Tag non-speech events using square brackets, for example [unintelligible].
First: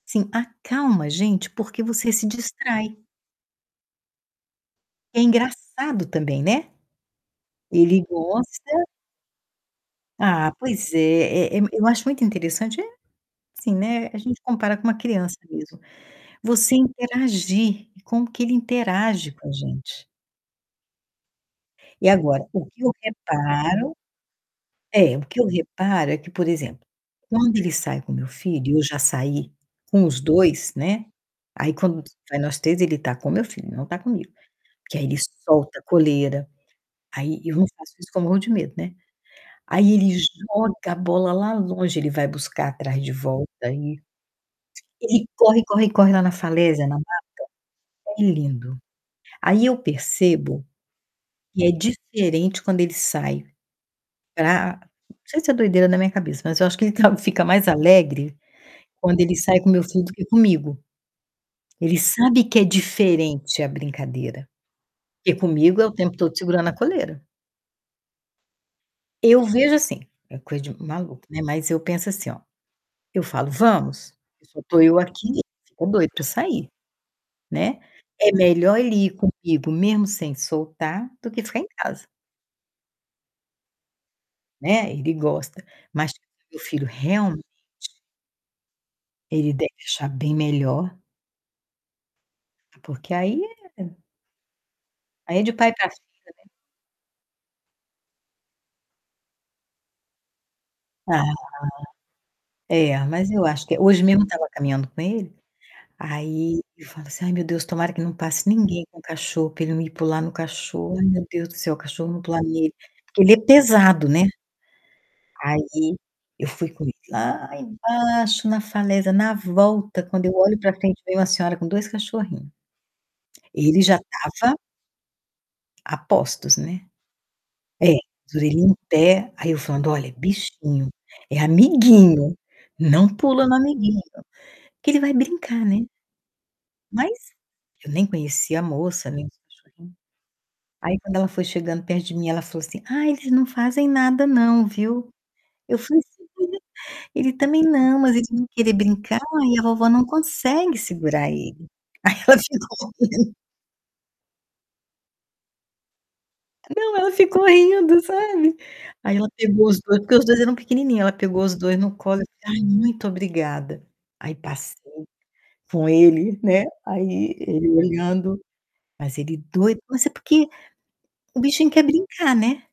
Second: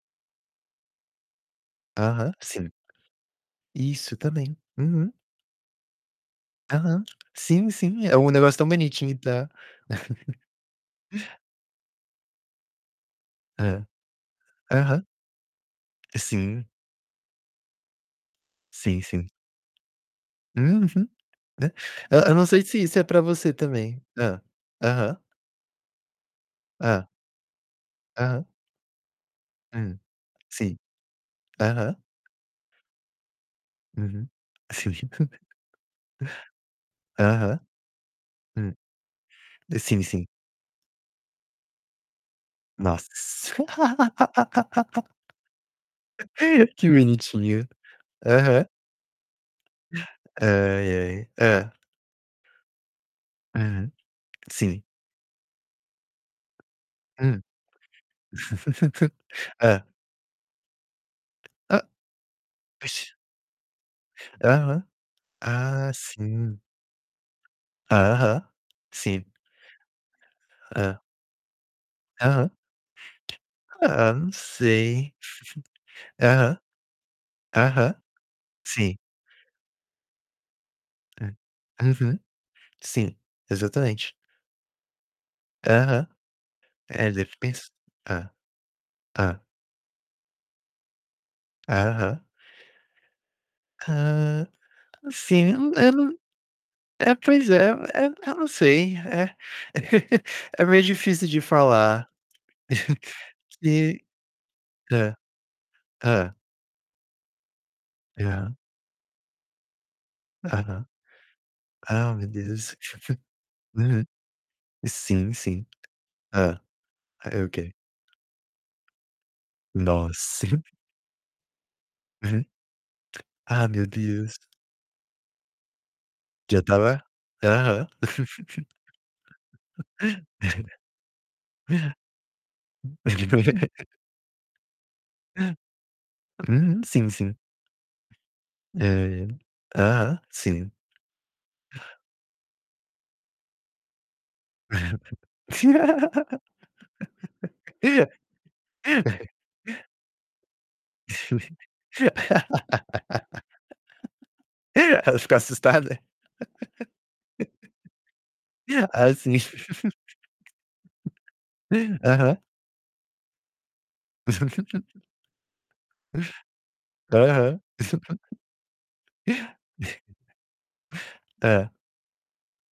Sim, acalma a gente, porque você se Aham, sim. distrai. Isso, também. Uhum. É engraçado também, né? Aham. Sim, Ele sim, é um negócio tão gosta bonitinho e tá [chuckles] Ah, pois é, é é eu acho muito interessante é assim, É. né, a gente compara com uma Aham. criança mesmo, Sim. você interagir e como que ele Sim, sim. interage com a gente. Uhum. De e E eu não agora, sei o se que eu isso é pra você reparo também Hã, é, aham. o que eu reparo é que, por exemplo, Hã. quando ele sai com meu Aham. filho, e eu já saí Hum, com os 2, sim. né. Aí, Aham. quando s vai nós 3, ele tá com meu filho, não tá Uhum. comigo. Sim. Porque aí ele [chuckles] solta a coleira, aí eu Aham. não faço isso que eu morro de medo, Hum. né. Aí Sim, ele sim. joga a bola lá longe, ele vai buscar atrás de volta Nossa! e [laughs] ele corre, corre, corre lá na falésia, Que na mata. bonitinho. É Aham. lindo. Aí eu percebo Ai, ai. que é Hã. diferente quando ele sai Uhum. pra Sim. não sei se é doideira da minha cabeça, mas eu acho que ele tá Hum. fica mais alegre [chuckles] quando ele sai com meu Hã. filho do que comigo. Hã. Ele sabe que é Vixe. diferente a brincadeira. Aham. Porque comigo é Ah, o tempo todo sim. segurando a coleira. Aham. Sim. Eu vejo assim, é coisa de Hã. maluco, né, mas eu penso assim ó, Aham. eu falo: Ah, "Vamos". não E só tô eu sei. aqui, ficou doido [chuckles] pra Aham. sair, né. Aham. É melhor Sim. ele ir comigo mesmo sem soltar, do É. que ficar em casa. Uhum. Sim, exatamente. Né, ele gosta. Aham. Mas meu filho É, deve realmente pens Hã. Hã. ele deve achar bem melhor. Aham. Ah, porque aí é Hã, aí é de sim, pai hum, pra eu filho, n né? é, pois é, é eu não sei, é. [chuckles] É meio Ah. difícil de falar. É, mas [chuckles] eu acho que Que hoje mesmo eu tava caminhando com hã. ele, Hã. aí eu falo assim: "Ai, meu Deus, tomara que não passe Aham. ninguém com cachorro pra ele não ir pular no Aham. cachorro. Ai meu Deus do céu, o cachorro Ah, não meu pular nele". Deus. Porque ele é [chuckles] Uhum. pesado, né. Sim, Aí sim. eu Hã. fui com ele É, lá ok. embaixo, na falésia. Na volta, quando eu Nossa! olho pra [chuckles] frente, vem uma senhora com 2 Uhum. cachorrinho. Ah, Ele meu já Deus! tava a postos, Já né. tava Aham. É, as orelhinha em pé. Aí eu falando: "Olha, [laughs] bichinho, é amiguinho. Não pula no [laughs] amiguinho". Que ele vai brincar, né? Uhum. Sim, Mas sim. eu nem conhecia a Ah, moça, nem é. os cachorrinhos. Aham, sim. Aí quando ela foi chegando perto de mim, ela falou assim: "Ai, eles não fazem nada não, viu?". Eu falei assim: [unintelligible] "Ele também não, mas ele vão querer brincar [laughs] e a vovó não consegue segurar [laughs] ele". Aí ela ficou rindo. Ela ficou assustada? Não, ela ficou rindo, sabe. [laughs] Ah, Aí ela sim. pegou os 2, porque os 2 eram pequenininho, ela pegou os [laughs] 2 no colo e disse: Aham. "Ai, muito obrigada". Aí passei [laughs] com ele, né. Aí Aham. ele [chuckles] olhando. Mas ele doido mas é [chuckles] porque o bichinho Hã. quer brincar, né?